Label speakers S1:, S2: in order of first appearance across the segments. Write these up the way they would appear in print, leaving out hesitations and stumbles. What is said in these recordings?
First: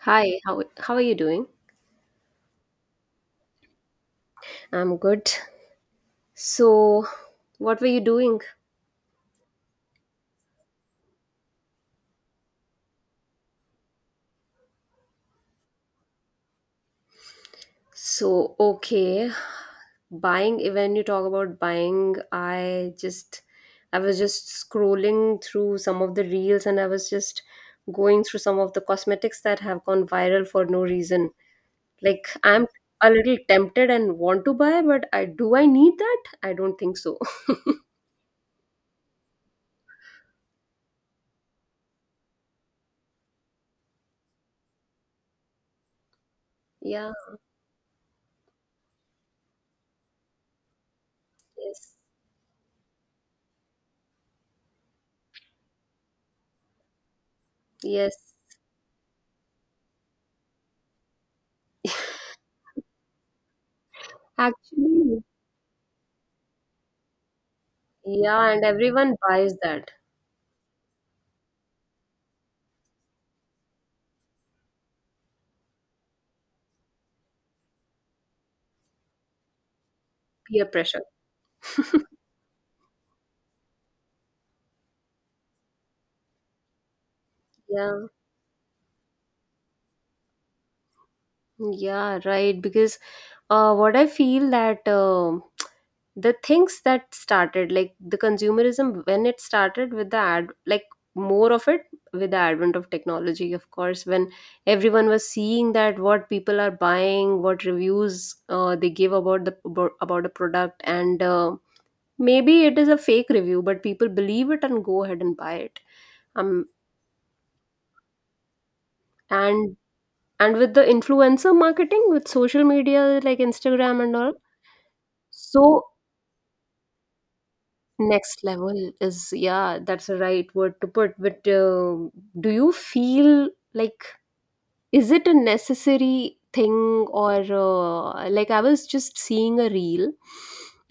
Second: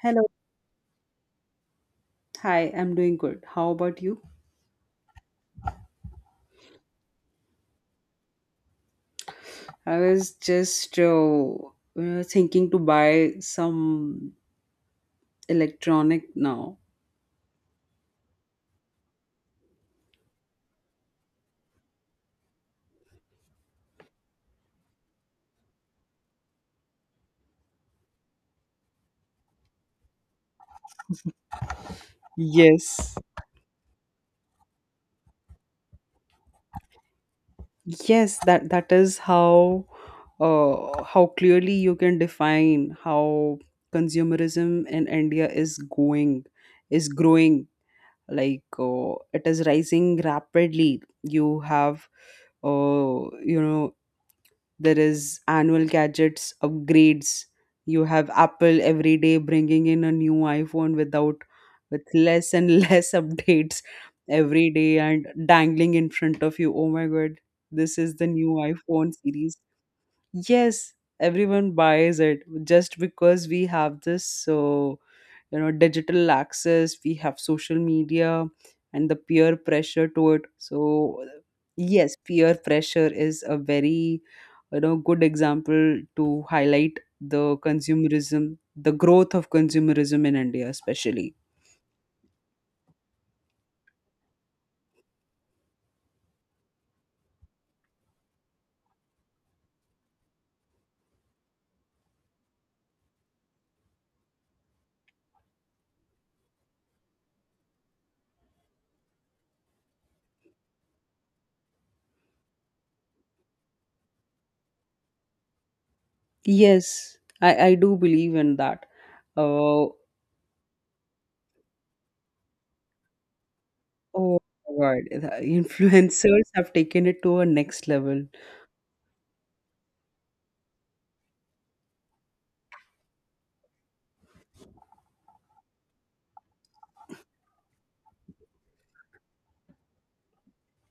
S1: Hello.
S2: Hi, how are you doing?
S1: Hi, I'm doing good. How about you?
S2: I'm good. So, what were you doing?
S1: I was just thinking to buy some electronic now.
S2: So, okay, buying. When you talk about buying, I just I was just scrolling through some of the reels and I was just going through some of the cosmetics that have gone viral for no reason. Like I'm a
S1: Yes,
S2: little tempted and want to buy, but I do I need that? I don't think so.
S1: Yes, that that is how clearly you can define how consumerism in India is going, is
S2: Yeah,
S1: growing. Like it is rising rapidly. You
S2: yes.
S1: have uh, you know there is annual gadgets upgrades. You have
S2: Yes.
S1: Apple every day bringing in a new iPhone without, with less and less updates every day
S2: Actually,
S1: and dangling in front of you. Oh my god, this is the
S2: yeah,
S1: new
S2: and
S1: iPhone
S2: everyone buys
S1: series.
S2: that.
S1: Yes, everyone buys it just because we have this, so digital access, we have social media and the peer pressure to it.
S2: Peer pressure.
S1: So yes, peer pressure is a very good example to highlight the
S2: Yeah,
S1: consumerism, the growth of consumerism in India especially.
S2: yeah, right. Because what I feel that the things that started, like the consumerism, when it started with the ad, like more of it with the advent of technology, of course, when everyone was seeing that what people are buying, what reviews they give about about a product, and maybe it is a fake review, but people believe it and go ahead and buy it. Um,
S1: Yes, I do believe in that.
S2: and
S1: uh,
S2: and with the influencer marketing, with social media like Instagram and all.
S1: oh my god, the
S2: So
S1: influencers have taken it to a next level.
S2: next level is, yeah, that's the right word to put. But do you feel like is it a necessary thing? Or like I was just seeing a reel.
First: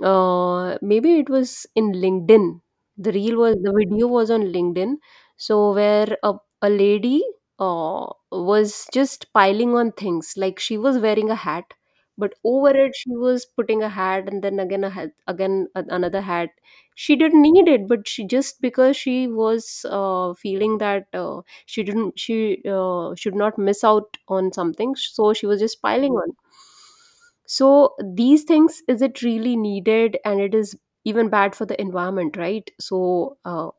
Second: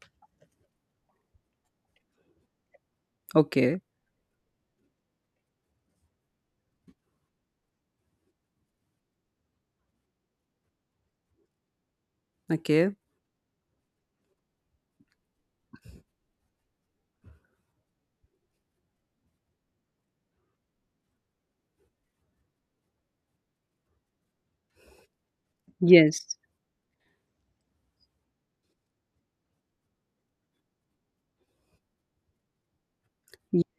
S2: Maybe it was in LinkedIn, the reel was the
S1: Okay.
S2: video was on LinkedIn. So where a lady uh was just piling on things. Like she was wearing a hat, but over
S1: Okay.
S2: it she was putting a hat, and then again a hat, another hat. She didn't need it, but she just, because she was feeling that she should not miss out on something, so she was just piling on.
S1: Yes.
S2: So these things, is it really needed? And it is even bad for the environment, right? So
S1: Yes.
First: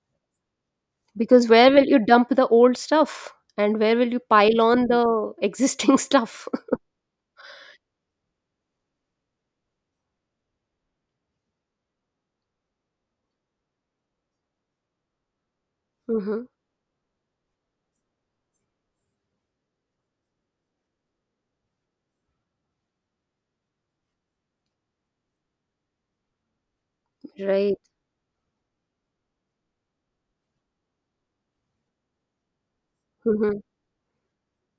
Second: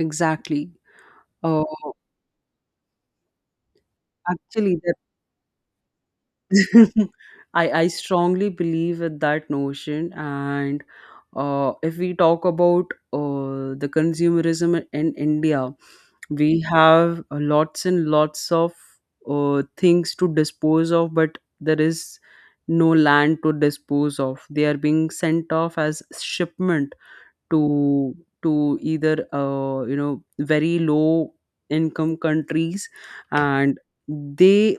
S1: Exactly.
S2: because
S1: Oh,
S2: where will you dump the old stuff and where will you pile
S1: actually,
S2: on
S1: that
S2: the existing stuff?
S1: I strongly believe with that notion. And if we talk about the consumerism in India,
S2: Hmm,
S1: we have lots and lots of things to dispose of, but there is no land to dispose of. They are being sent off as shipment
S2: right.
S1: to to either very low income countries,
S2: Hmm,
S1: and they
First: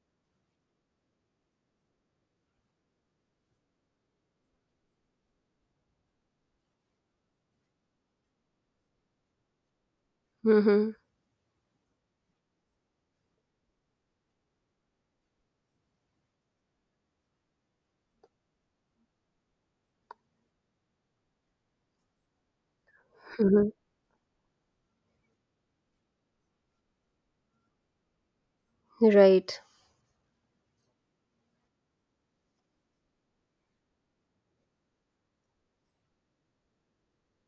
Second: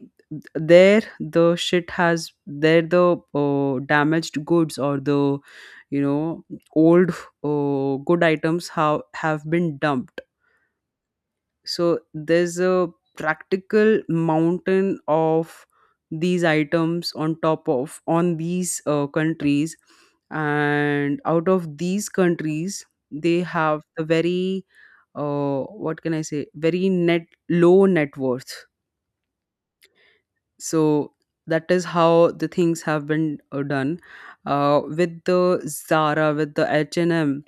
S1: there the shit has, there the damaged goods or the you know old good items have been dumped.
S2: hmm,
S1: So there's a practical mountain of these items on top of, on these countries, and out of these countries they
S2: hmm,
S1: have the very what can I say, very net low net worth.
S2: right.
S1: So that is how the things have been done with the Zara, with the H&M.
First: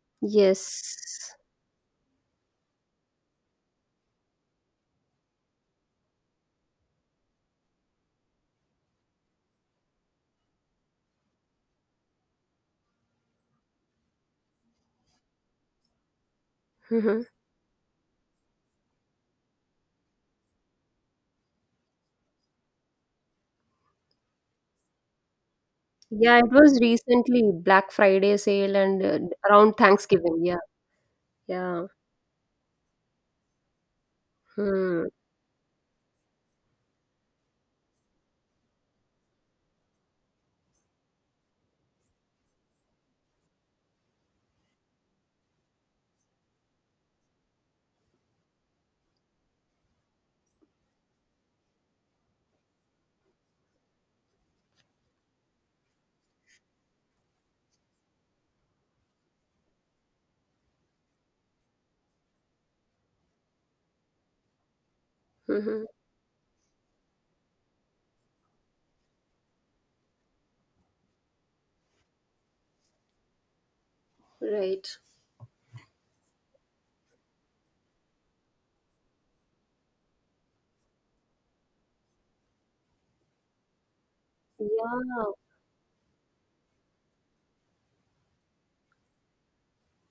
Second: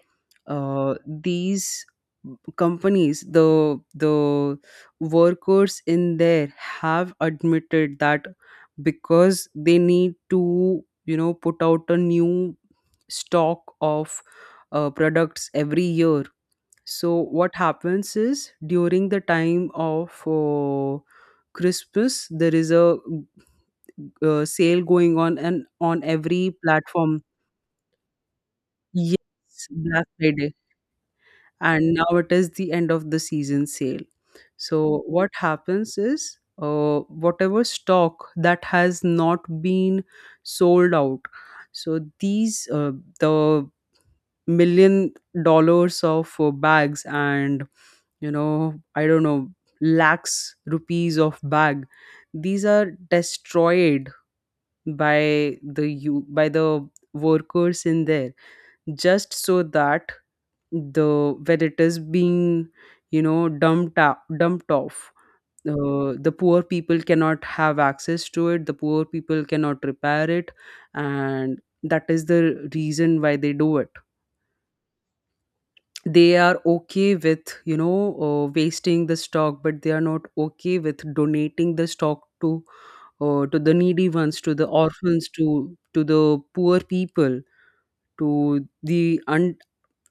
S2: Yes,
S1: These companies, the workers in there have admitted that because they need to put out a new stock of products every year. So
S2: hmm.
S1: what happens is during the time of Christmas, there is a sale going on and on
S2: Yeah, it
S1: every
S2: was
S1: platform.
S2: recently Black Friday sale, and
S1: Yes,
S2: around
S1: Black
S2: Thanksgiving,
S1: Friday.
S2: yeah. Yeah,
S1: And now it is the end of the season sale. So
S2: hmm.
S1: what happens is, whatever stock that has not been sold out. So these the millions of dollars of bags and you know, I don't know, lakhs rupees of bag, these are destroyed by the workers in there just so that the when it is being dumped out, dumped off,
S2: Mm-hmm.
S1: the poor people cannot have access to it, the poor people cannot repair it, and that is the reason why they do it.
S2: Right.
S1: They are okay with wasting the stock, but they are not okay with donating the stock to the needy ones, to the orphans,
S2: Yeah.
S1: to the poor people, to the un-,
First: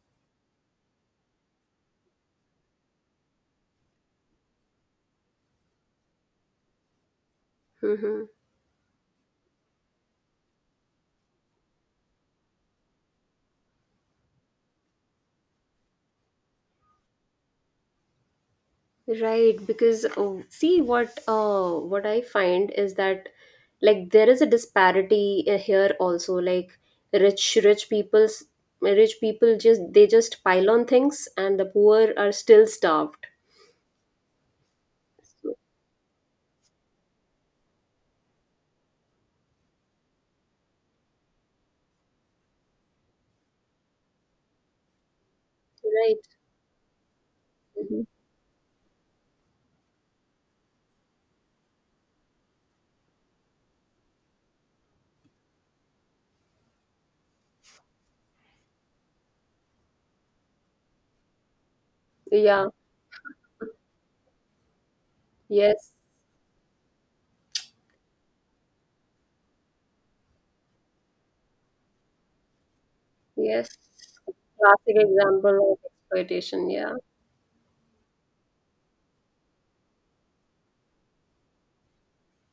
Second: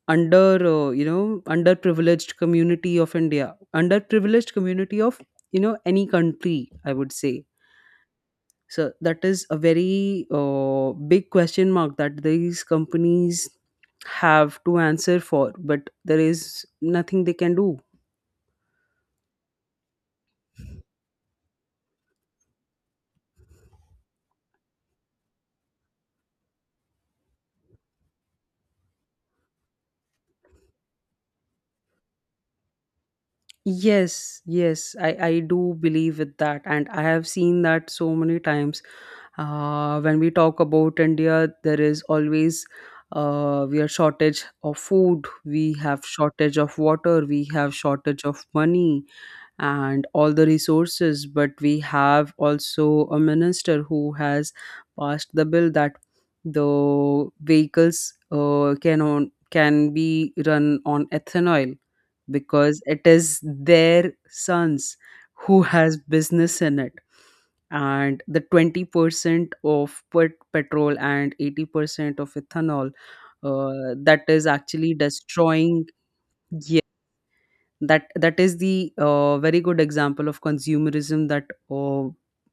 S1: under, underprivileged community of India, underprivileged community of any country, I would say.
S2: Mm-hmm.
S1: So that is a very big question mark that these companies have to answer for, but there is nothing they can do.
S2: Right. Because see what I find is that, like, there is a disparity here also. Like rich rich people's rich people just, they just pile on things and the poor are still starved.
S1: Yes, yes, I
S2: So-
S1: do believe with that, and I have seen that so many times. When we talk about India, there is always we are shortage of food, we have
S2: Right.
S1: shortage of water, we have
S2: Hmm.
S1: shortage of money and all the resources. But we have also a minister who has passed the bill that the vehicles can be run on ethanol
S2: Yeah.
S1: because it is their sons who
S2: Yes.
S1: has business in it, and the 20% of pet- petrol and 80% of ethanol
S2: Yes.
S1: that is actually
S2: Classic example of
S1: destroying.
S2: exploitation.
S1: Yeah,
S2: Yeah.
S1: that is the very good example of consumerism that uh,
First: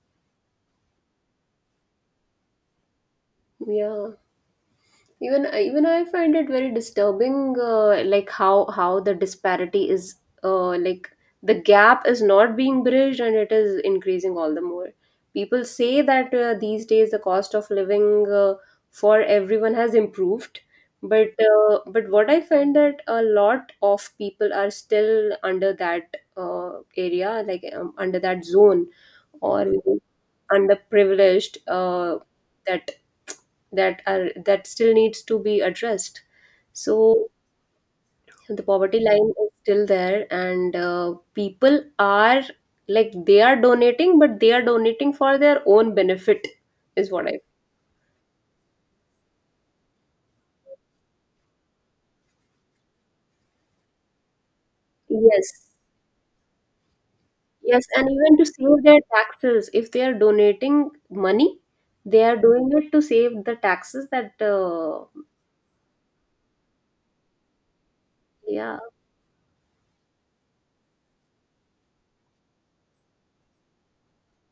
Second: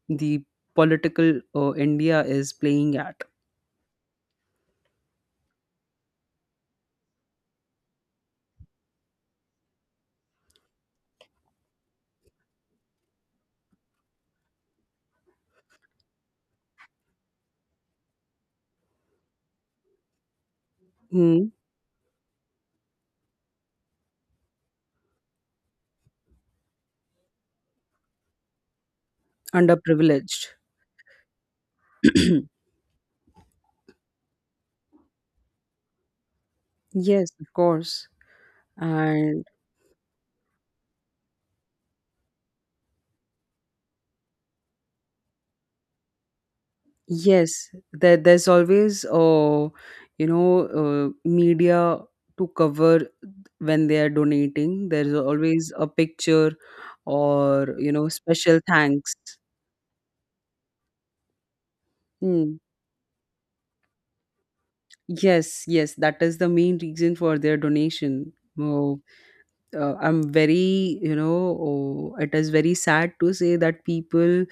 S1: the political India is playing at.
S2: Yeah. Even even I find it very disturbing, like how the disparity is, like the gap is not being bridged and it is increasing all the more. People say that these days the cost of living for everyone has improved, but
S1: Mm,
S2: what I find, that a lot of people are still under that area, like under that zone, or
S1: underprivileged.
S2: underprivileged, that that are that still needs to be addressed.
S1: Yes,
S2: So
S1: of course.
S2: the poverty line
S1: And
S2: is still there, and people are, like, they are donating but they are donating for their own benefit, is what I—
S1: yes, there, there's always, media to cover when they are donating. There's always
S2: yes,
S1: a picture or,
S2: yes,
S1: you know,
S2: and even to
S1: special
S2: save their
S1: thanks.
S2: taxes, if they are donating money, they are
S1: Hmm.
S2: doing it to save the taxes that
S1: Yes, yes, that is the main reason for their donation. Oh, I'm very, you know, oh, it is very sad to say that people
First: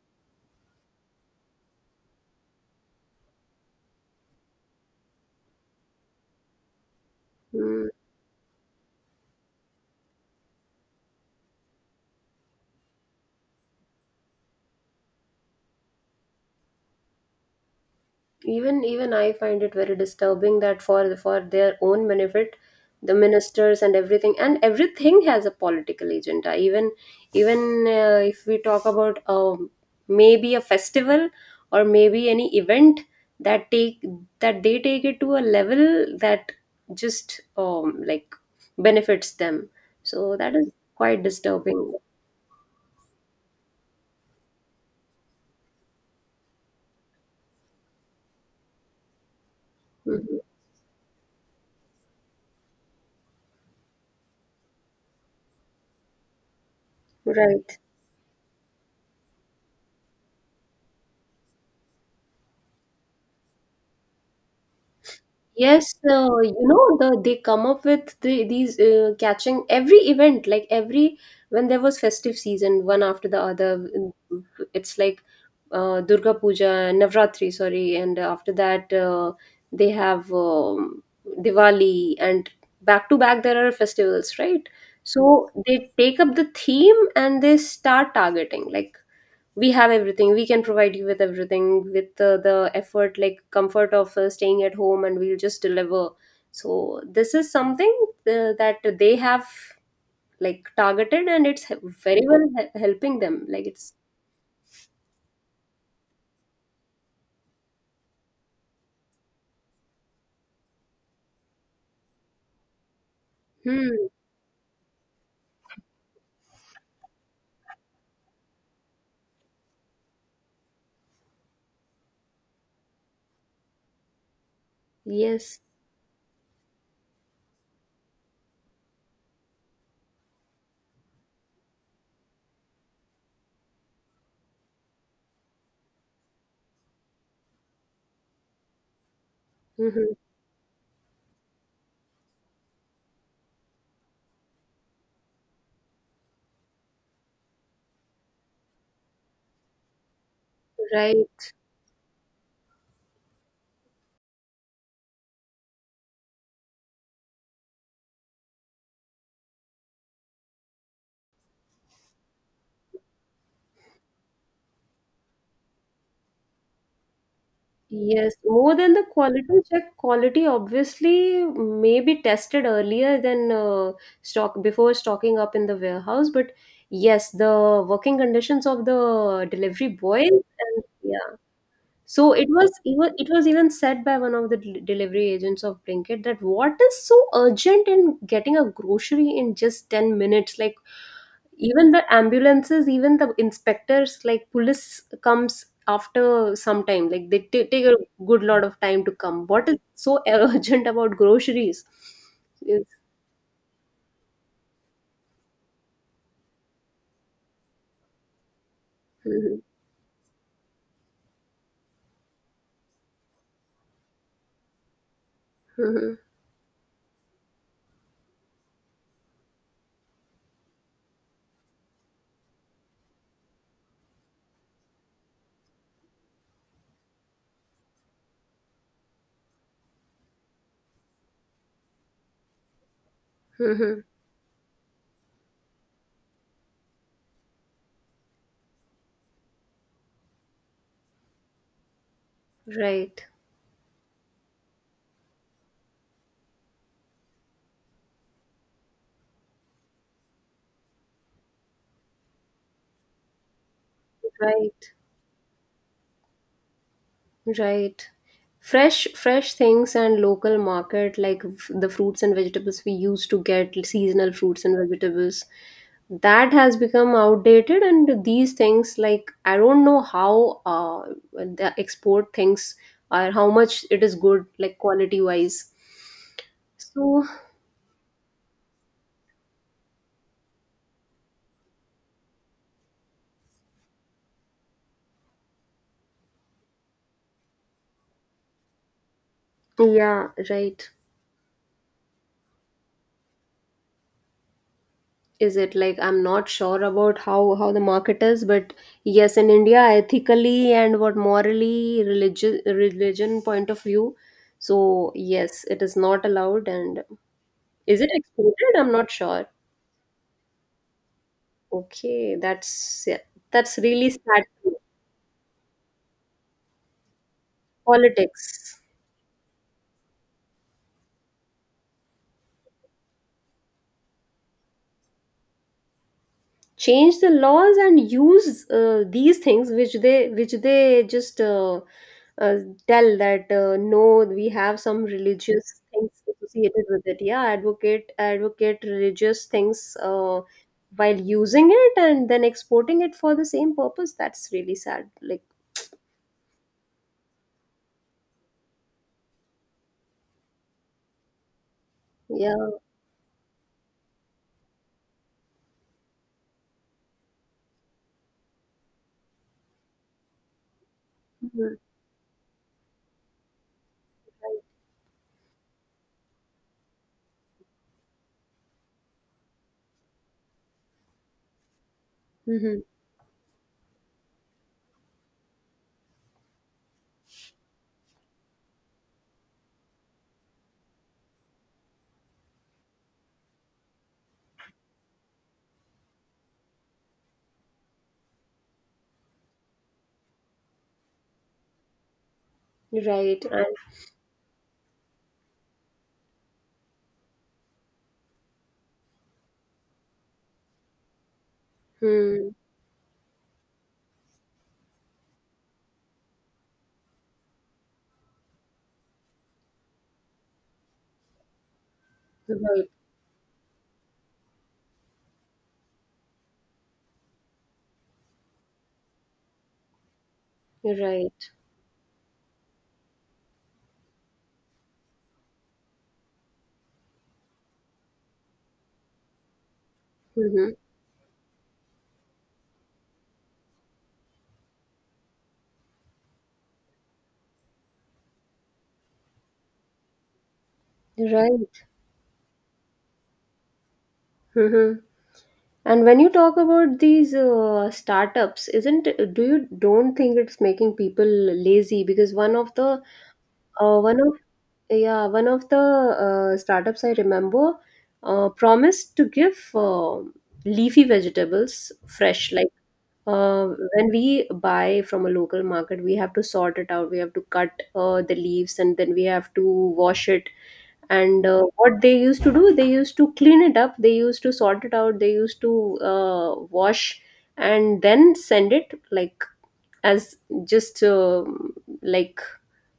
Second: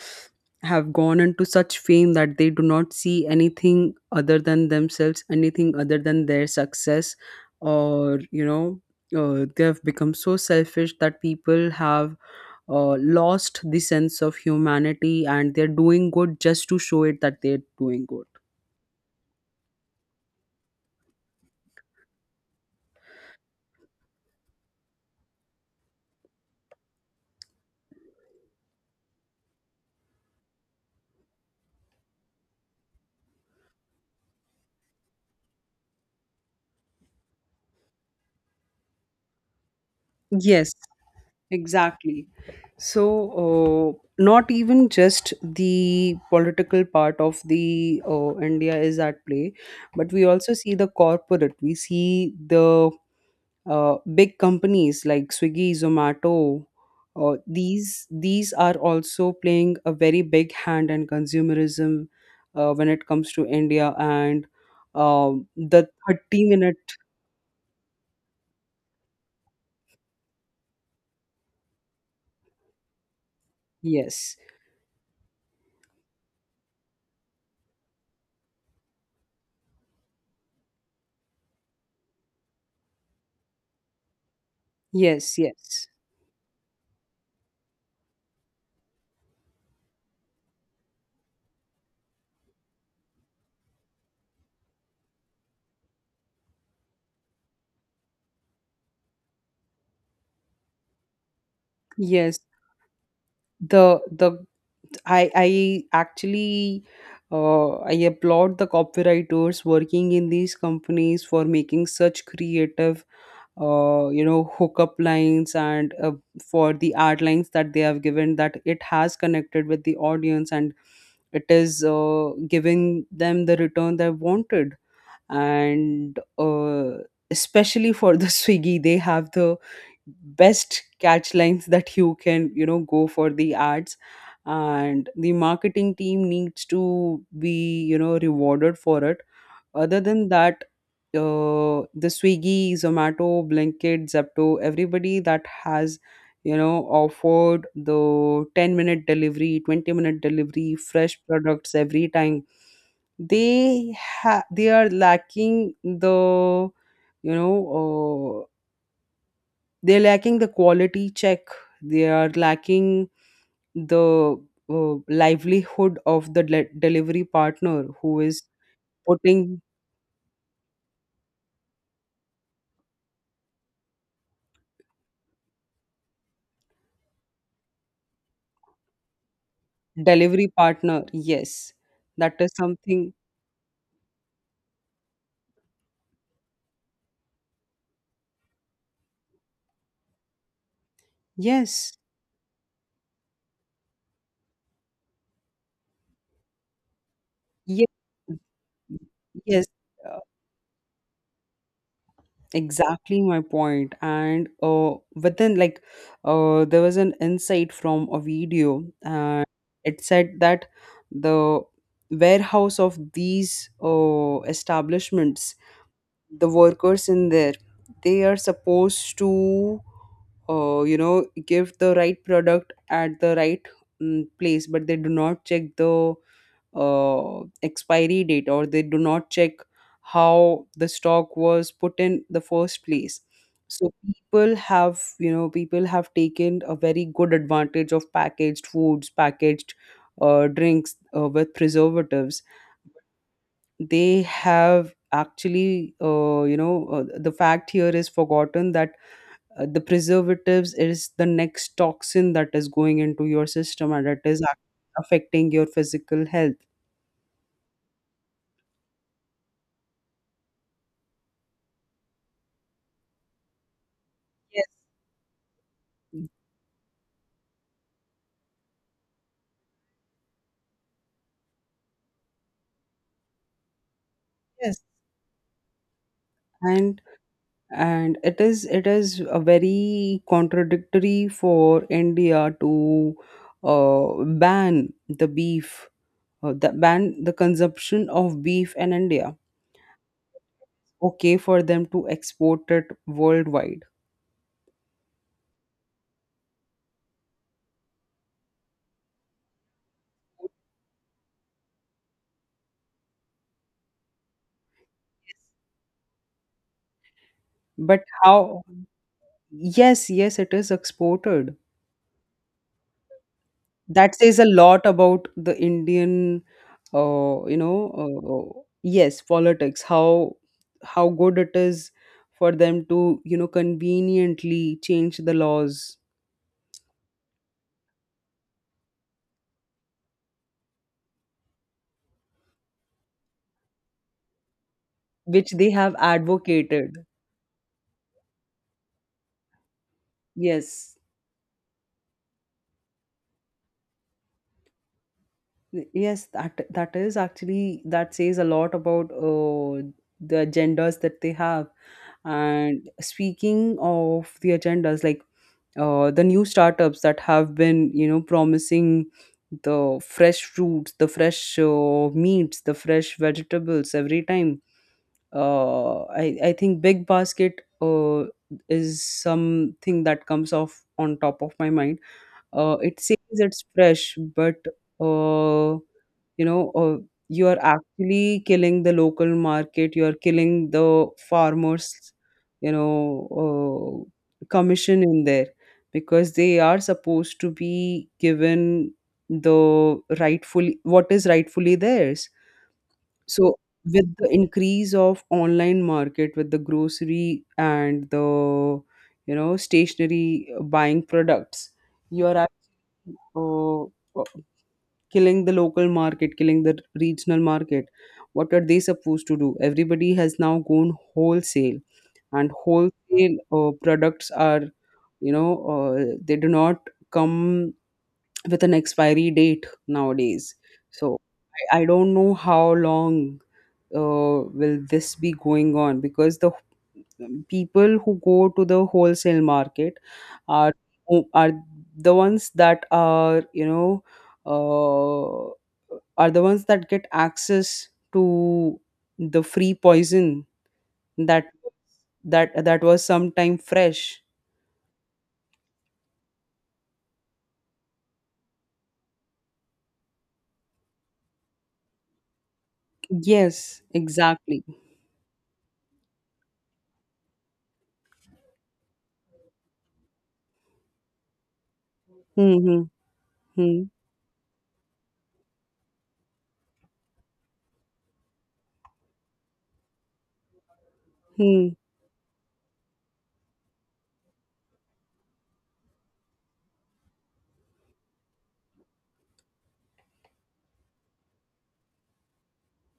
S1: have gone into such fame that they do not see anything other than themselves, anything other than their success,
S2: yeah.
S1: or, you know, they have become so selfish that people have lost the sense of humanity and they're doing good just to show it that they're doing good.
S2: Even I find it very disturbing that for their own benefit, the ministers and everything, and everything has a political agenda. Even, even if we talk about maybe a festival, or maybe any event, that take that they take it to a level that just like benefits them. So that is
S1: Yes,
S2: quite disturbing.
S1: exactly. So, not even just the political part of the India is at play, but we
S2: Mhm.
S1: also see the corporate. We see the big companies like Swiggy, Zomato.
S2: Right.
S1: These are also playing a very big hand in consumerism when it comes to India. And the
S2: Yes,
S1: thirty
S2: you
S1: minute
S2: know, the they come up with the, these catching every event, like every, when there was festive season one after the other. Mm,
S1: yes
S2: it's like Durga Puja, Navratri, sorry, and after that they have Diwali, and back to back there are festivals, right?
S1: yes
S2: So
S1: yes
S2: they take up the theme and they start targeting, like, we have everything, we can provide you with everything with the effort, like comfort of staying at home, and we'll just deliver. So this is something that they have, like, targeted, and it's he- very
S1: yes
S2: well he- helping them, like it's—
S1: the I actually I applaud the copywriters working in these companies for making such creative
S2: hmm,
S1: hookup lines, and for the ad lines that they have given, that it has connected with the audience, and it is giving them the return they wanted.
S2: yes,
S1: And especially for the Swiggy, they have the best catch lines that you can go for the ads, and the marketing team needs to be rewarded for it. Other
S2: hmm,
S1: than that, the Swiggy, Zomato, Blinkit, Zepto, everybody that has, you know, offered the 10-minute delivery, 20-minute delivery, fresh
S2: right.
S1: products every time, they are lacking the, you know, uh, they're lacking the quality check. They are lacking the livelihood of the le- delivery partner who
S2: Yes,
S1: is
S2: more than the quality
S1: putting.
S2: check, quality obviously may be tested earlier than stock, before stocking up in the warehouse. But yes, the working conditions of the delivery boys,
S1: Delivery
S2: and
S1: partner,
S2: yeah.
S1: yes.
S2: So
S1: That
S2: it
S1: is
S2: was even,
S1: something,
S2: it was even said by one of the delivery agents of Blinkit, that what is so urgent in getting a grocery in just 10 minutes? Like, even
S1: yes,
S2: the ambulances, even the inspectors, like police, comes after some time, like they take
S1: yes,
S2: a good lot of time to come.
S1: yes.
S2: What is
S1: uh,
S2: so urgent about groceries? Is—
S1: exactly my point. And but then like there was an insight from a video, and
S2: mhm,
S1: it said that the warehouse of these establishments,
S2: mhm,
S1: the workers in there, they are supposed to give the right product at the right, place, but they do not check the expiry date, or they do not check how the stock was put in the first place. So
S2: mhm.
S1: people have, you know, people have taken a very good advantage of packaged foods, packaged drinks with preservatives.
S2: Right,
S1: They have actually the fact here is forgotten, that the preservatives is the next toxin that is going into your system, and it is
S2: right.
S1: ac- affecting your physical health.
S2: Right. Fresh fresh things and local market, like the fruits and vegetables, we used to get seasonal
S1: Yes.
S2: fruits and vegetables. That has become outdated, and these things, like, I don't know how the export things are, how much it is good, like
S1: Yes.
S2: quality wise.
S1: and
S2: So
S1: and it is, it is a very contradictory for India to ban the beef, the consumption of beef in India,
S2: yeah, right.
S1: okay, for them to export it worldwide.
S2: Is it like, I'm not sure about how the market is, but yes, in India, ethically and what, morally, religion point of view, so yes, it is not allowed. And is
S1: But
S2: it
S1: how?
S2: exported? I'm not sure.
S1: Yes, yes, it is exported.
S2: Okay, that's, yeah, that's really
S1: That says
S2: sad.
S1: a lot about the Indian,
S2: Politics,
S1: yes, politics. How good it is for them to, you know, conveniently change the laws
S2: change the laws and use these things which they just uh, tell that no, we have some
S1: which they
S2: religious
S1: have
S2: things associated
S1: advocated.
S2: with it, yeah, advocate religious things,
S1: Yes,
S2: while using it, and then exporting it for the same purpose. That's really sad, like,
S1: yes, that is actually, that says a lot about the agendas that they have.
S2: yeah.
S1: And speaking of the agendas, like the new startups that have been, you know, promising the fresh fruits, the fresh
S2: Mhm.
S1: meats, the fresh vegetables every time.
S2: Right.
S1: I think Big Basket is something that comes off on top of my mind. Uh,
S2: Mm-hmm.
S1: it says it's fresh, but uh, you know, uh, you are actually killing the local market. You are killing the farmers. You know, commission in there, because they are supposed to be given the rightfully, what is rightfully theirs.
S2: Right
S1: So
S2: and,
S1: with the increase of online market, with the grocery and the stationary buying products, you are
S2: hmm.
S1: uh, uh, killing the local market, killing the regional market. What are they supposed to do? Everybody has now gone wholesale, and
S2: Right,
S1: wholesale products are, they do not come with an expiry date nowadays. So
S2: right.
S1: I don't know how long will this be going on, because the people who go to the wholesale market
S2: Mm-hmm.
S1: are, who are the ones that are, uh, are the ones that get access to the free poison that
S2: Right.
S1: that was sometime fresh.
S2: Mm-hmm. And when you talk about these startups, isn't, do you, don't think it's making people lazy? Because one of the
S1: Yes,
S2: one of
S1: exactly.
S2: yeah, one of the startups I remember promised to give leafy vegetables fresh.
S1: Hmm,
S2: Like
S1: hmm.
S2: uh,
S1: Hmm,
S2: when we buy from a local market, we have to sort it out, we have to cut the leaves, and then we have to wash it. And
S1: hmm.
S2: what they used to do, they used to clean it up, they used to sort it out, they used to wash, and then send it, like, as just like,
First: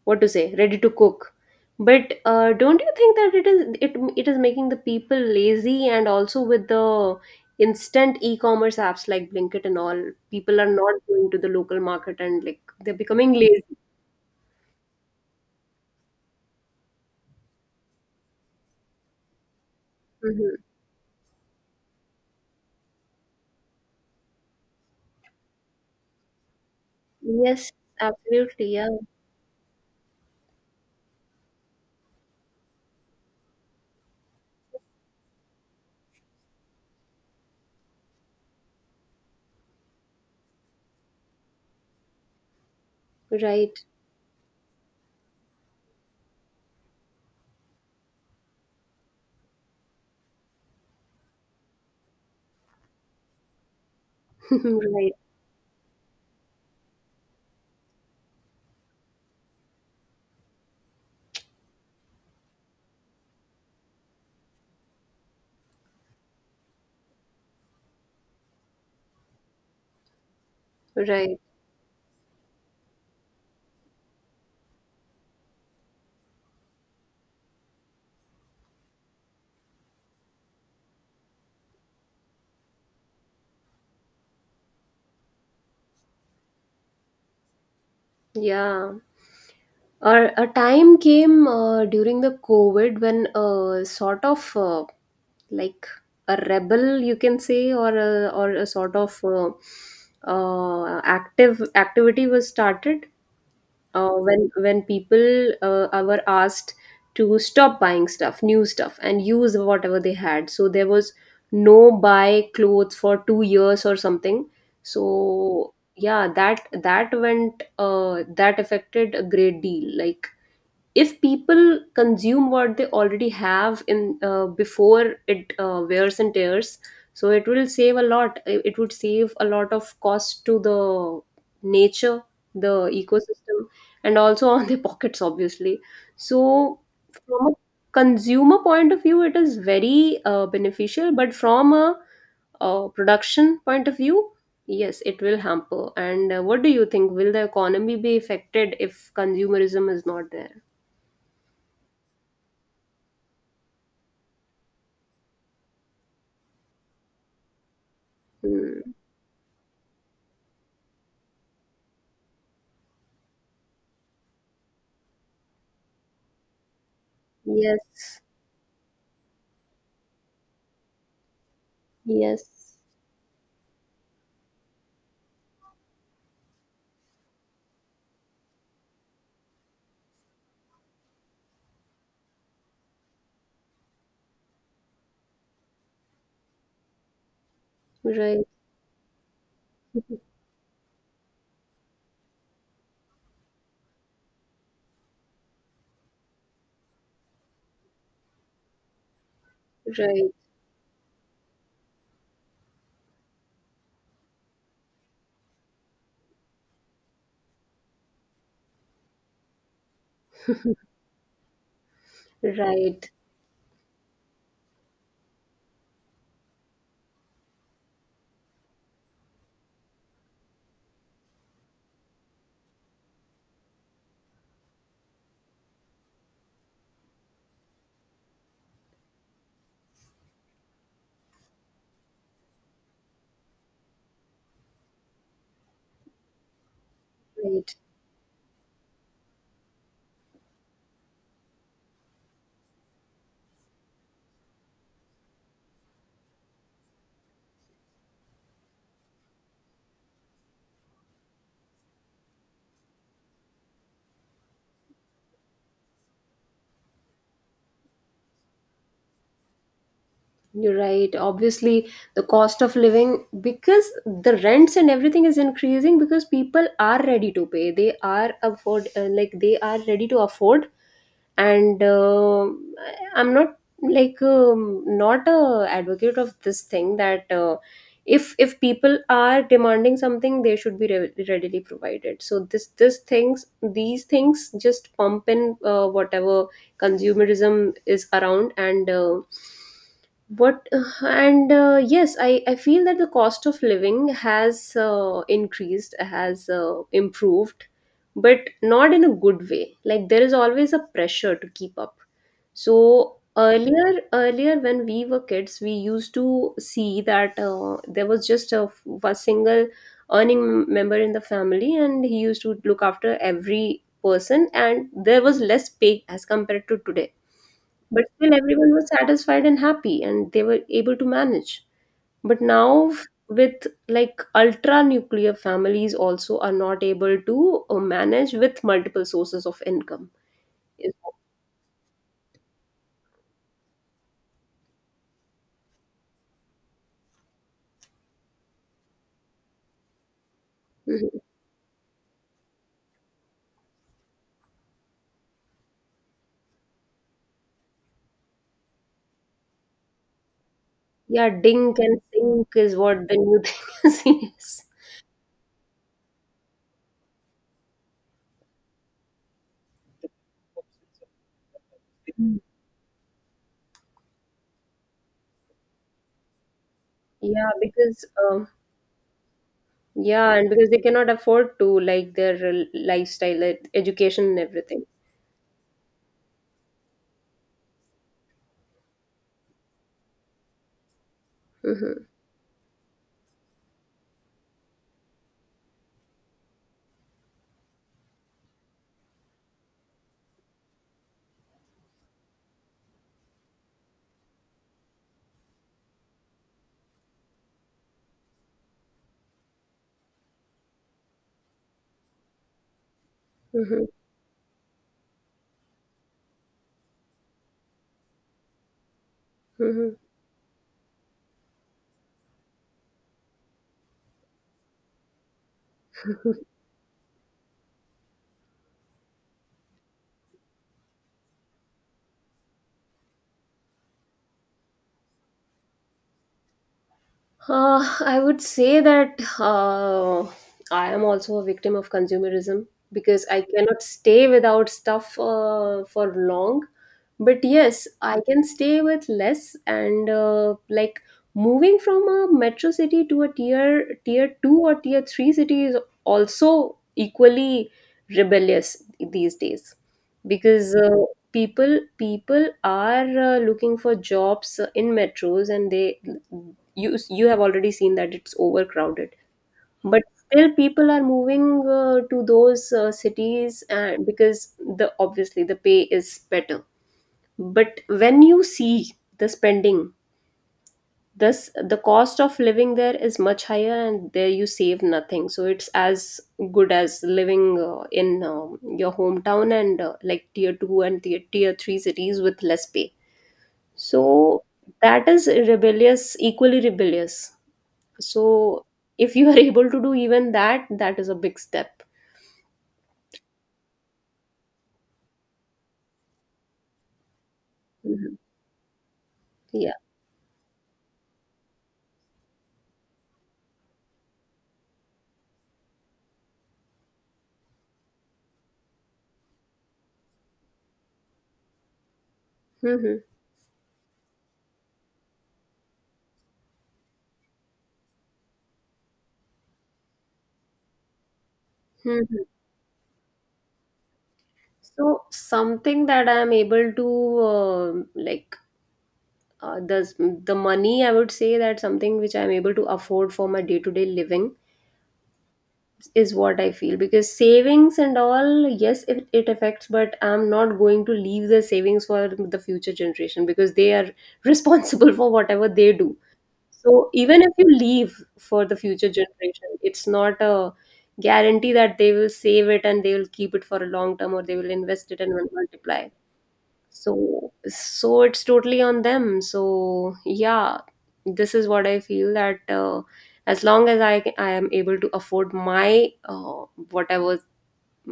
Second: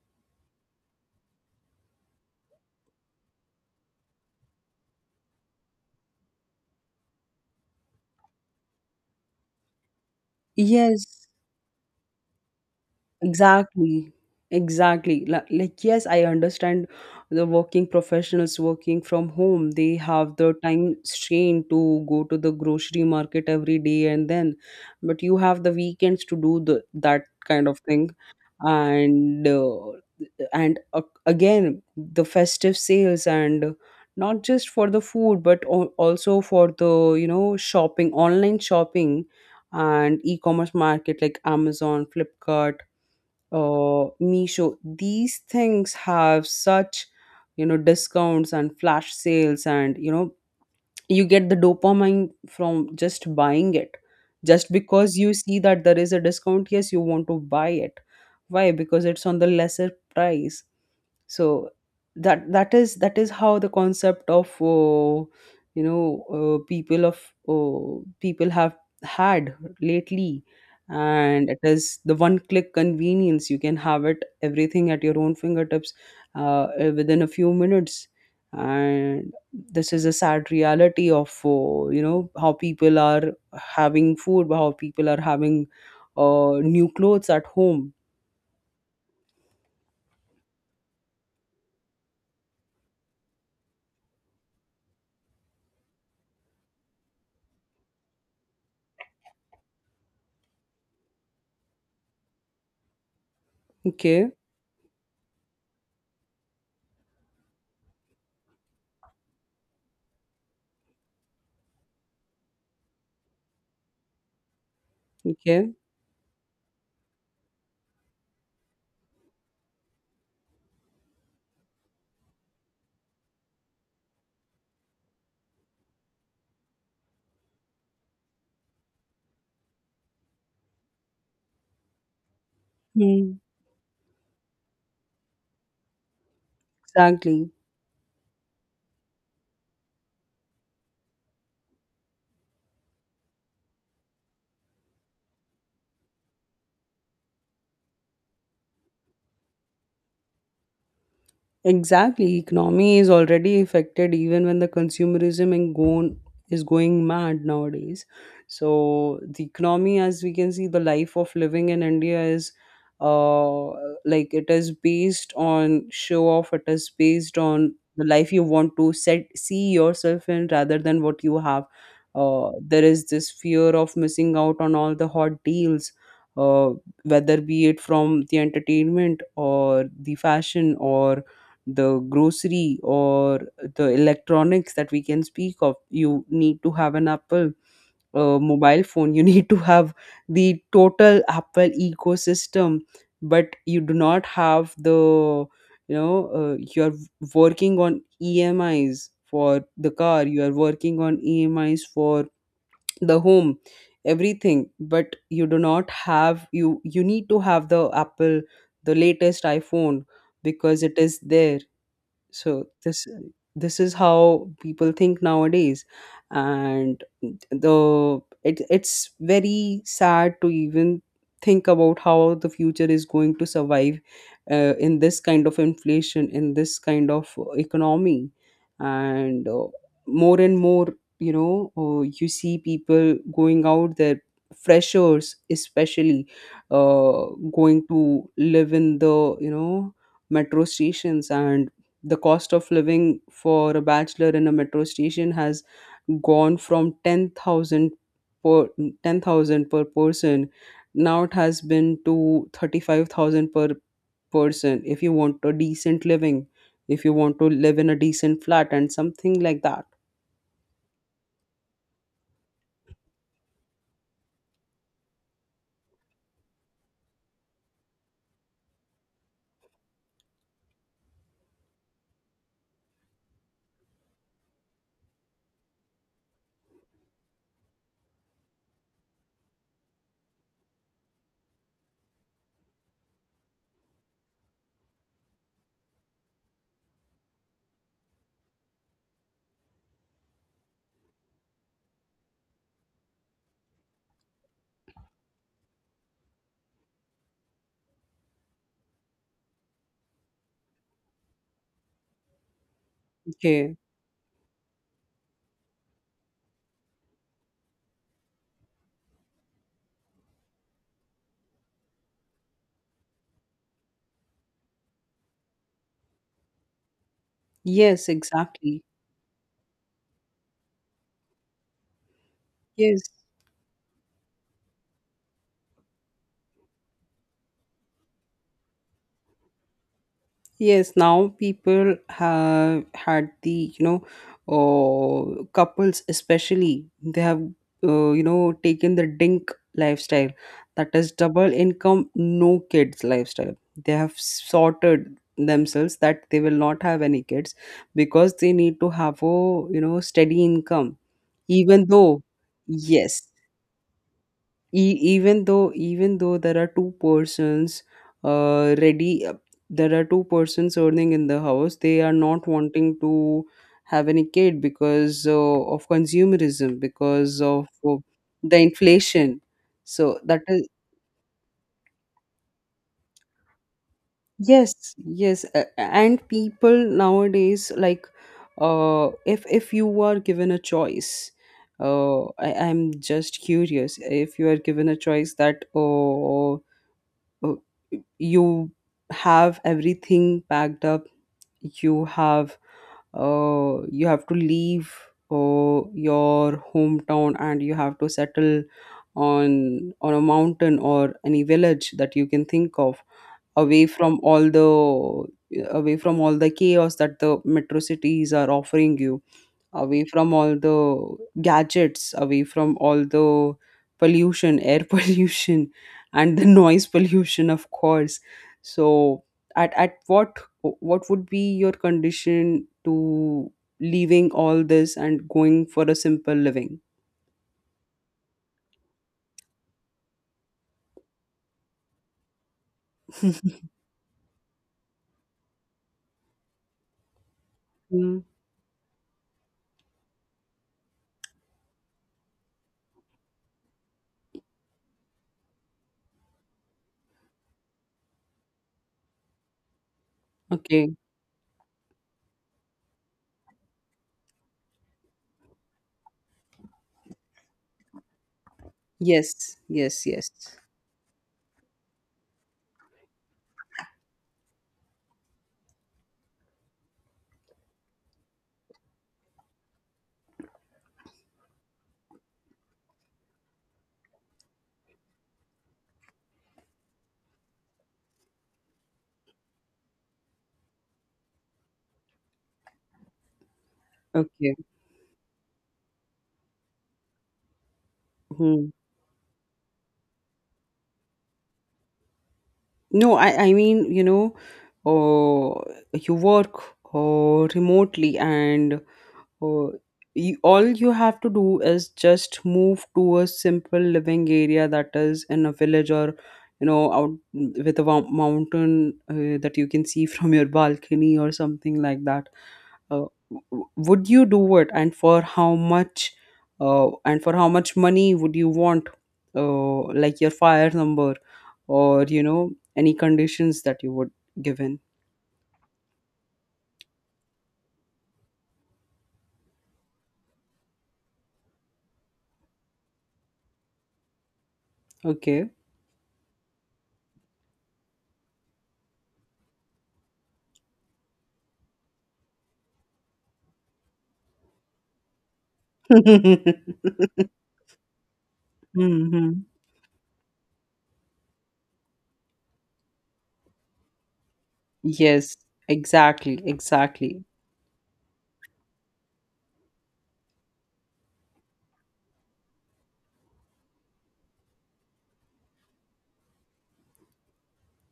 S2: what to say, ready to cook. But don't you think that it is making the people lazy? And also, with the instant e-commerce apps like Blinkit and all, people are not
S1: Yes,
S2: going to the local market, and like, they're becoming lazy.
S1: exactly. Exactly. Like yes, I understand the working professionals working from home. They have the
S2: Mhm.
S1: time strain to go to the grocery market every day and then, but you have the weekends to do the that kind
S2: Yes,
S1: of thing.
S2: absolutely, yeah.
S1: And uh, and Again, the festive sales, and not just for the food, but also for the shopping, online shopping, and e-commerce market like Amazon, Flipkart,
S2: Right.
S1: Misho. These things have such discounts and flash sales, and you get the dopamine from just buying it, just
S2: Right,
S1: because you see that there is a discount. Yes, you want to buy it. Why? Because it's on the lesser price. So that is how the concept of you know uh, people of people have had lately.
S2: right.
S1: And it is the one click convenience. You can have it, everything at your own fingertips, uh, within a few minutes. And this is a sad reality of how people are having food, how people are having new clothes at home.
S2: Yeah. Or a time came during the COVID, when a sort of like a rebel, you can say, or a sort of active activity was started,
S1: Okay.
S2: when people were asked to stop buying stuff, new stuff, and use whatever they had. So there was no buy clothes for 2 years or something.
S1: Okay.
S2: So yeah, that that went that affected a great deal. Like, if people consume what they already have in, before it wears and tears, so it will save a lot, it would save a lot of cost to the nature, the
S1: Hmm.
S2: ecosystem, and also on their pockets, obviously. So from
S1: Exactly.
S2: a consumer point of view, it is very beneficial, but from a production point of view, yes, it will hamper. And what do you think, will the economy be affected if consumerism is not there?
S1: Exactly, economy is already affected even when the consumerism and gone is going mad nowadays.
S2: Mm.
S1: So the economy, as we can see, the life of living in India is uh like it is based on show off. It is based on the
S2: Yes,
S1: life you want to set see yourself in rather than what you have.
S2: yes,
S1: There is this fear of missing out on all the hot deals. Uh, Whether be it from the entertainment or the fashion or the grocery or the electronics that we can speak of, you need to have an Apple,
S2: right,
S1: mobile phone. You need to have the total Apple ecosystem, but you do not have the, you're working on EMIs for the car.
S2: right,
S1: You are working on EMIs for the home, everything. But you do not have, you need to have the Apple, the latest iPhone, because it is there. So this
S2: right,
S1: this is how people think nowadays. And it's very sad to even think about how the future is going to survive, in this kind of inflation, in this kind of economy. And more and more, you see people going out there, freshers especially, uh,
S2: right.
S1: going to live in the metro stations. And the cost of living for a bachelor in a metro station has gone from 10000 per 10,000 per person. Now it has been to 35,000 per person, if you want a decent living, if you want to live in a decent flat and something like that.
S2: You're right. Obviously, the cost of living, because the rents and everything is increasing, because people are ready to pay. They are afford, like, they are ready to afford. And I'm not like not a advocate of this thing that if people are demanding something, they should be readily provided. So this things these things just pump in whatever consumerism is around, and. But and yes, I feel that the cost of living has improved, but not in a good way. Like, there is always a pressure to keep up. So
S1: Okay.
S2: earlier, earlier, when we were kids, we used to see that there was just a single earning member in the family, and he used to look after every person, and there was less pay as compared to today, but
S1: Yes.
S2: still, everyone
S1: Exactly.
S2: was satisfied and happy, and they were able to manage. But now,
S1: Yes.
S2: with like ultra nuclear families, also are not able to manage with multiple sources of income.
S1: Yes,
S2: Is—
S1: now people have had the, couples especially. They have, taken the DINK lifestyle. That is
S2: mhm.
S1: double income, no kids lifestyle. They have sorted themselves that they will not have any kids, because they need to have a, steady income.
S2: Yeah, dink
S1: Even
S2: and
S1: though,
S2: sink is what the
S1: yes,
S2: new thing is. Yes.
S1: even though there are two persons, ready there are two persons earning in the house. They are not wanting to have any kid, because of consumerism, because
S2: Yeah,
S1: of
S2: because
S1: the inflation. So
S2: yeah,
S1: that
S2: and
S1: is,
S2: because they cannot afford to, like, their lifestyle, like education and everything.
S1: yes, yes. And people nowadays, like, if you are given a choice,
S2: Mm-hmm.
S1: I'm just curious, if you are given a choice that, oh, uh, you have everything packed up, you have, you have to leave, uh, your hometown, and you have to settle on a mountain or any village that you can think of,
S2: Mm-hmm.
S1: away from all the away from all the chaos that the metro cities are offering you,
S2: Mm-hmm.
S1: away from all the gadgets, away from all the pollution, air pollution, and the noise pollution, of course. So, at what would be your condition to leaving all this and going for a simple living?
S2: I would say that I am also a victim of consumerism, because I cannot stay without stuff for long. But yes,
S1: Mm,
S2: I can stay with less and like moving from a metro city to a tier two or tier three city is also equally rebellious these days, because
S1: okay.
S2: people are looking for jobs in metros, and they you you have already seen that it's overcrowded.
S1: Yes.
S2: But
S1: Yes. Yes.
S2: still people are moving to those cities because the obviously the pay is better. But when you see the spending, this the cost of living there is much higher and there you save nothing, so it's as good as living in your hometown and like tier 2 and tier 3 cities with less pay. So
S1: Okay.
S2: that is rebellious, equally rebellious. So
S1: Hmm.
S2: if you are able to do even that, that is a big step.
S1: No, I mean, you work, remotely,
S2: Mhm.
S1: and oh,
S2: Yeah.
S1: all you have to do is just move to a simple living area that is in a village, or out with a mountain, that you can see from your balcony or something like that.
S2: Hmm,
S1: Uh, would you do it, and for how much? And for how much money would you want? Like your FIRE number, or
S2: hmm.
S1: any conditions that you would give in.
S2: So something that I am able to like, uh, the the money, I would say that something which I am able to afford for my day to day living
S1: Okay.
S2: is what I feel, because savings and all, yes, it affects, but I'm not going to leave the savings for the future generation, because they are responsible for whatever they do. So even if you leave for the future
S1: Hmm.
S2: generation, it's not a guarantee that they will save it and they will keep it for a long term, or they will invest it and will
S1: Yes,
S2: multiply.
S1: exactly, exactly.
S2: So it's totally on them. So yeah, this is what I feel, that as long as I am able to afford my whatever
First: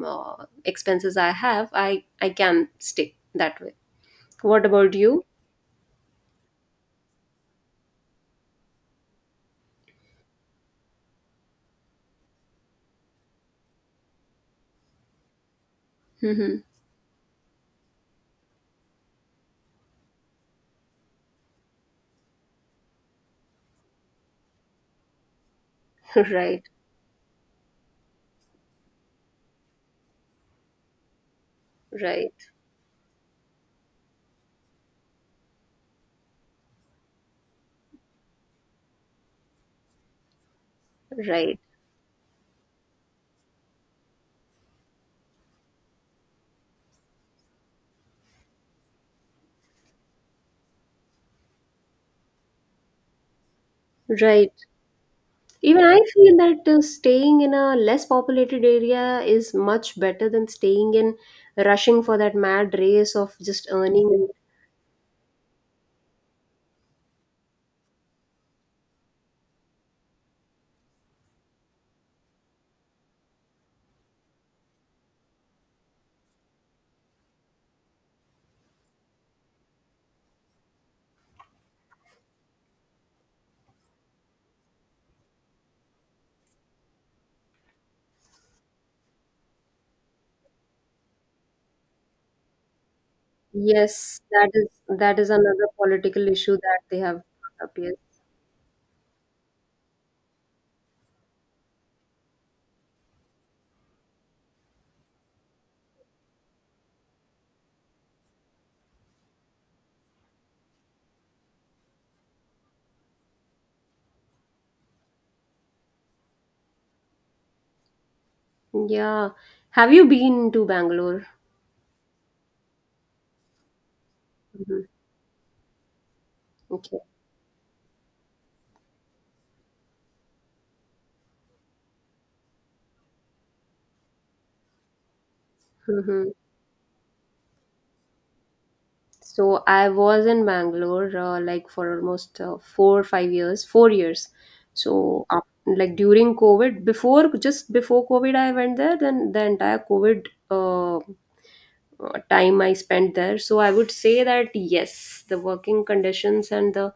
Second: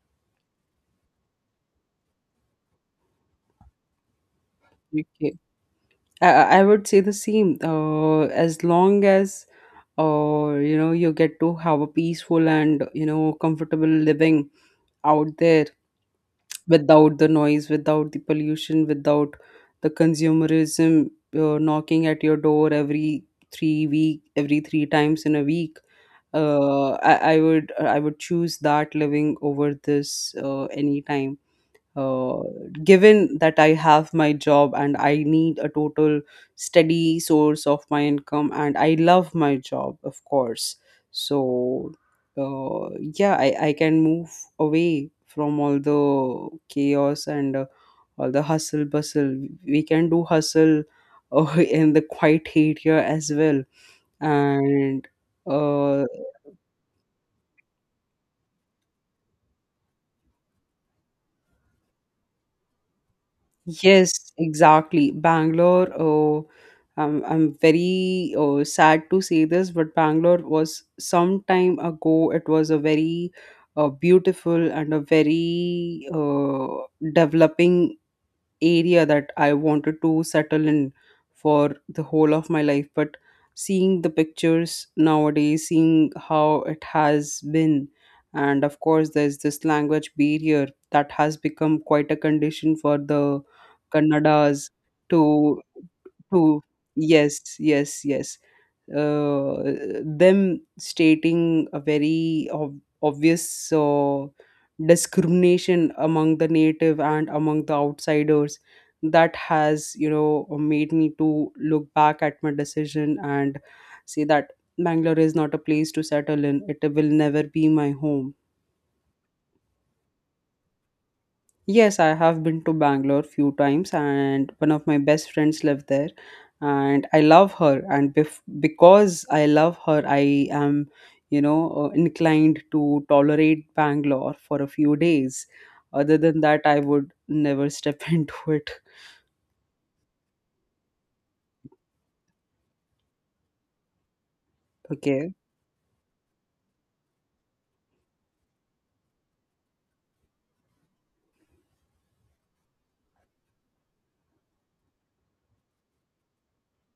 S2: expenses I have, I can stick that way. What about you?
S1: Okay. I would say the same. As long as, you get to have a peaceful and comfortable living out there,
S2: Right,
S1: without the noise, without the pollution, without the consumerism, knocking at your door every 3 week, every three times in a week.
S2: right,
S1: I would choose that living over this, anytime. uh, given that I have my job, and I need a total steady source of my income, and I love my job, of course.
S2: right,
S1: So, yeah, I can move away from all the chaos, and all the hustle bustle. We can do hustle, in the quiet area as well.
S2: right.
S1: And
S2: Even I
S1: uh,
S2: feel that staying in a less populated area is much better than staying in, rushing for that mad race of just earning.
S1: Yes, exactly. Bangalore, oh, I'm very, oh, sad to say this, but Bangalore was some time ago. It was a very, beautiful and a very, developing area that I wanted to settle in for the whole of my life. But seeing the pictures nowadays, seeing how it has been, and of course, there's this language barrier that has become quite a condition for the
S2: Yes, that
S1: Kannada's
S2: is,
S1: to
S2: another political issue
S1: to.
S2: that they have
S1: Yes,
S2: brought up. Yes.
S1: yes, yes. uh, Them stating a very obvious, discrimination among the native and among the outsiders, that has made me to look back at my decision and say that Bangalore is not a place to settle in. It will never be my home.
S2: Yeah. Have you been to Bangalore?
S1: Yes, I have been to Bangalore few times, and one
S2: Hmm.
S1: of my best friends live there.
S2: Okay.
S1: And I love her, and because I love her, I am inclined to tolerate Bangalore for a few days. Other
S2: Hmm.
S1: than that, I would never step into it.
S2: So I was in Bangalore like for almost 4 5 years, 4 years. So
S1: Okay.
S2: like during COVID, before just before COVID, I went there. Then the entire COVID time I spent there. So I would say that yes, the working conditions and the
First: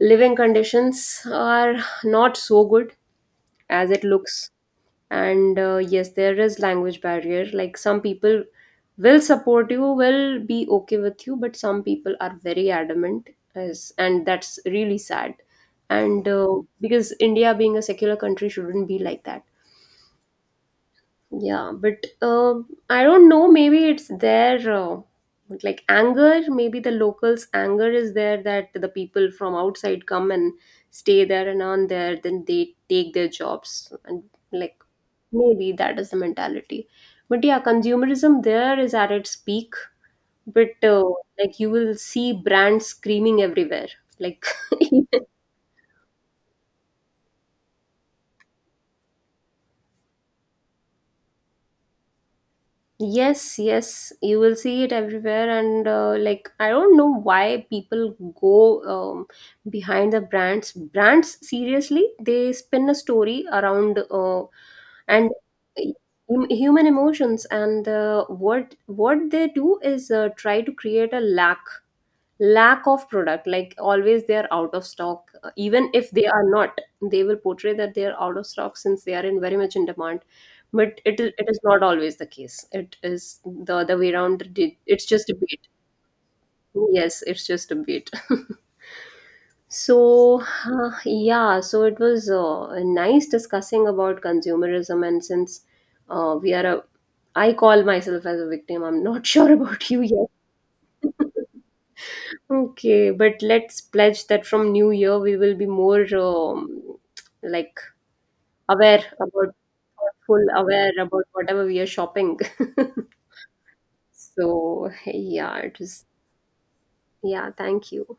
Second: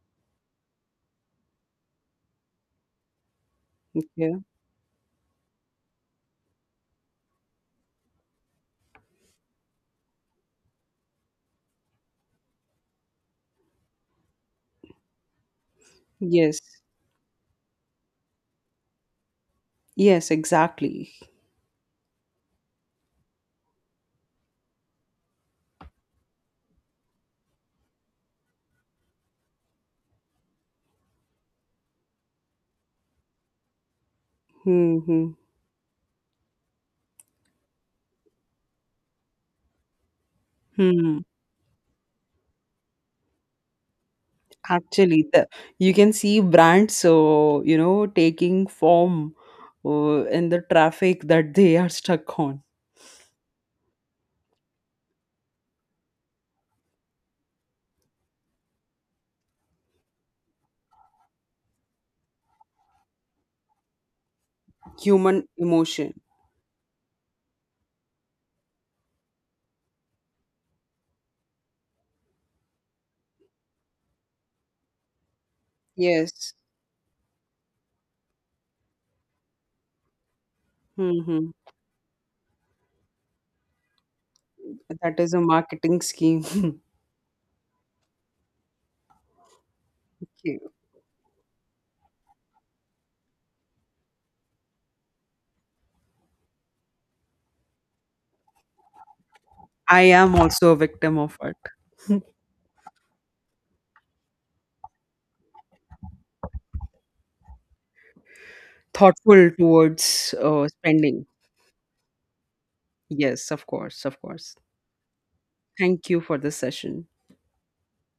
S2: living conditions are not so good as it
S1: Yeah.
S2: looks. And yes, there is language barrier, like some people will support you, will be okay with you, but some people are very adamant, as, and that's really sad. And
S1: Yes.
S2: because India being a secular country shouldn't be like that.
S1: Yes. Exactly.
S2: Yeah, but I don't know, maybe it's their like anger, maybe the locals anger is there, that the people from outside come and stay there and earn there, then they take their jobs and, like,
S1: Hmm. Hmm.
S2: maybe that is the mentality. But yeah, consumerism there is at its peak. But
S1: Hmm.
S2: like, you will see brands screaming everywhere. Like,
S1: Actually, you can see brands, so, taking form, in the traffic that they are stuck on.
S2: yes, yes, you will see it everywhere. And like, I don't know why people go um, behind the brands. Brands, seriously, they spin a story around and
S1: Human emotion.
S2: human emotions, and what they do is try to create a lack of product, like always they are out of stock. Even if they are
S1: Yes.
S2: not, they will portray that they are out of stock, since they are in very much in demand, but it is it
S1: Hmm.
S2: is not always the case, it is the other way around. It's
S1: That
S2: just
S1: is
S2: a
S1: a
S2: bait.
S1: marketing scheme.
S2: Yes, it's just a bait. So,
S1: Okay.
S2: yeah, so it was nice discussing about consumerism. And since uh, we are a, I call myself as a victim, I'm not sure about
S1: I
S2: you yet.
S1: am also a victim of it.
S2: Okay, but let's pledge that from New Year we will be more like aware
S1: Thoughtful
S2: about,
S1: towards,
S2: thoughtful, aware about
S1: spending.
S2: whatever we are shopping.
S1: Yes, of course, of course.
S2: So yeah, it was
S1: Thank you for this session.
S2: yeah, thank you.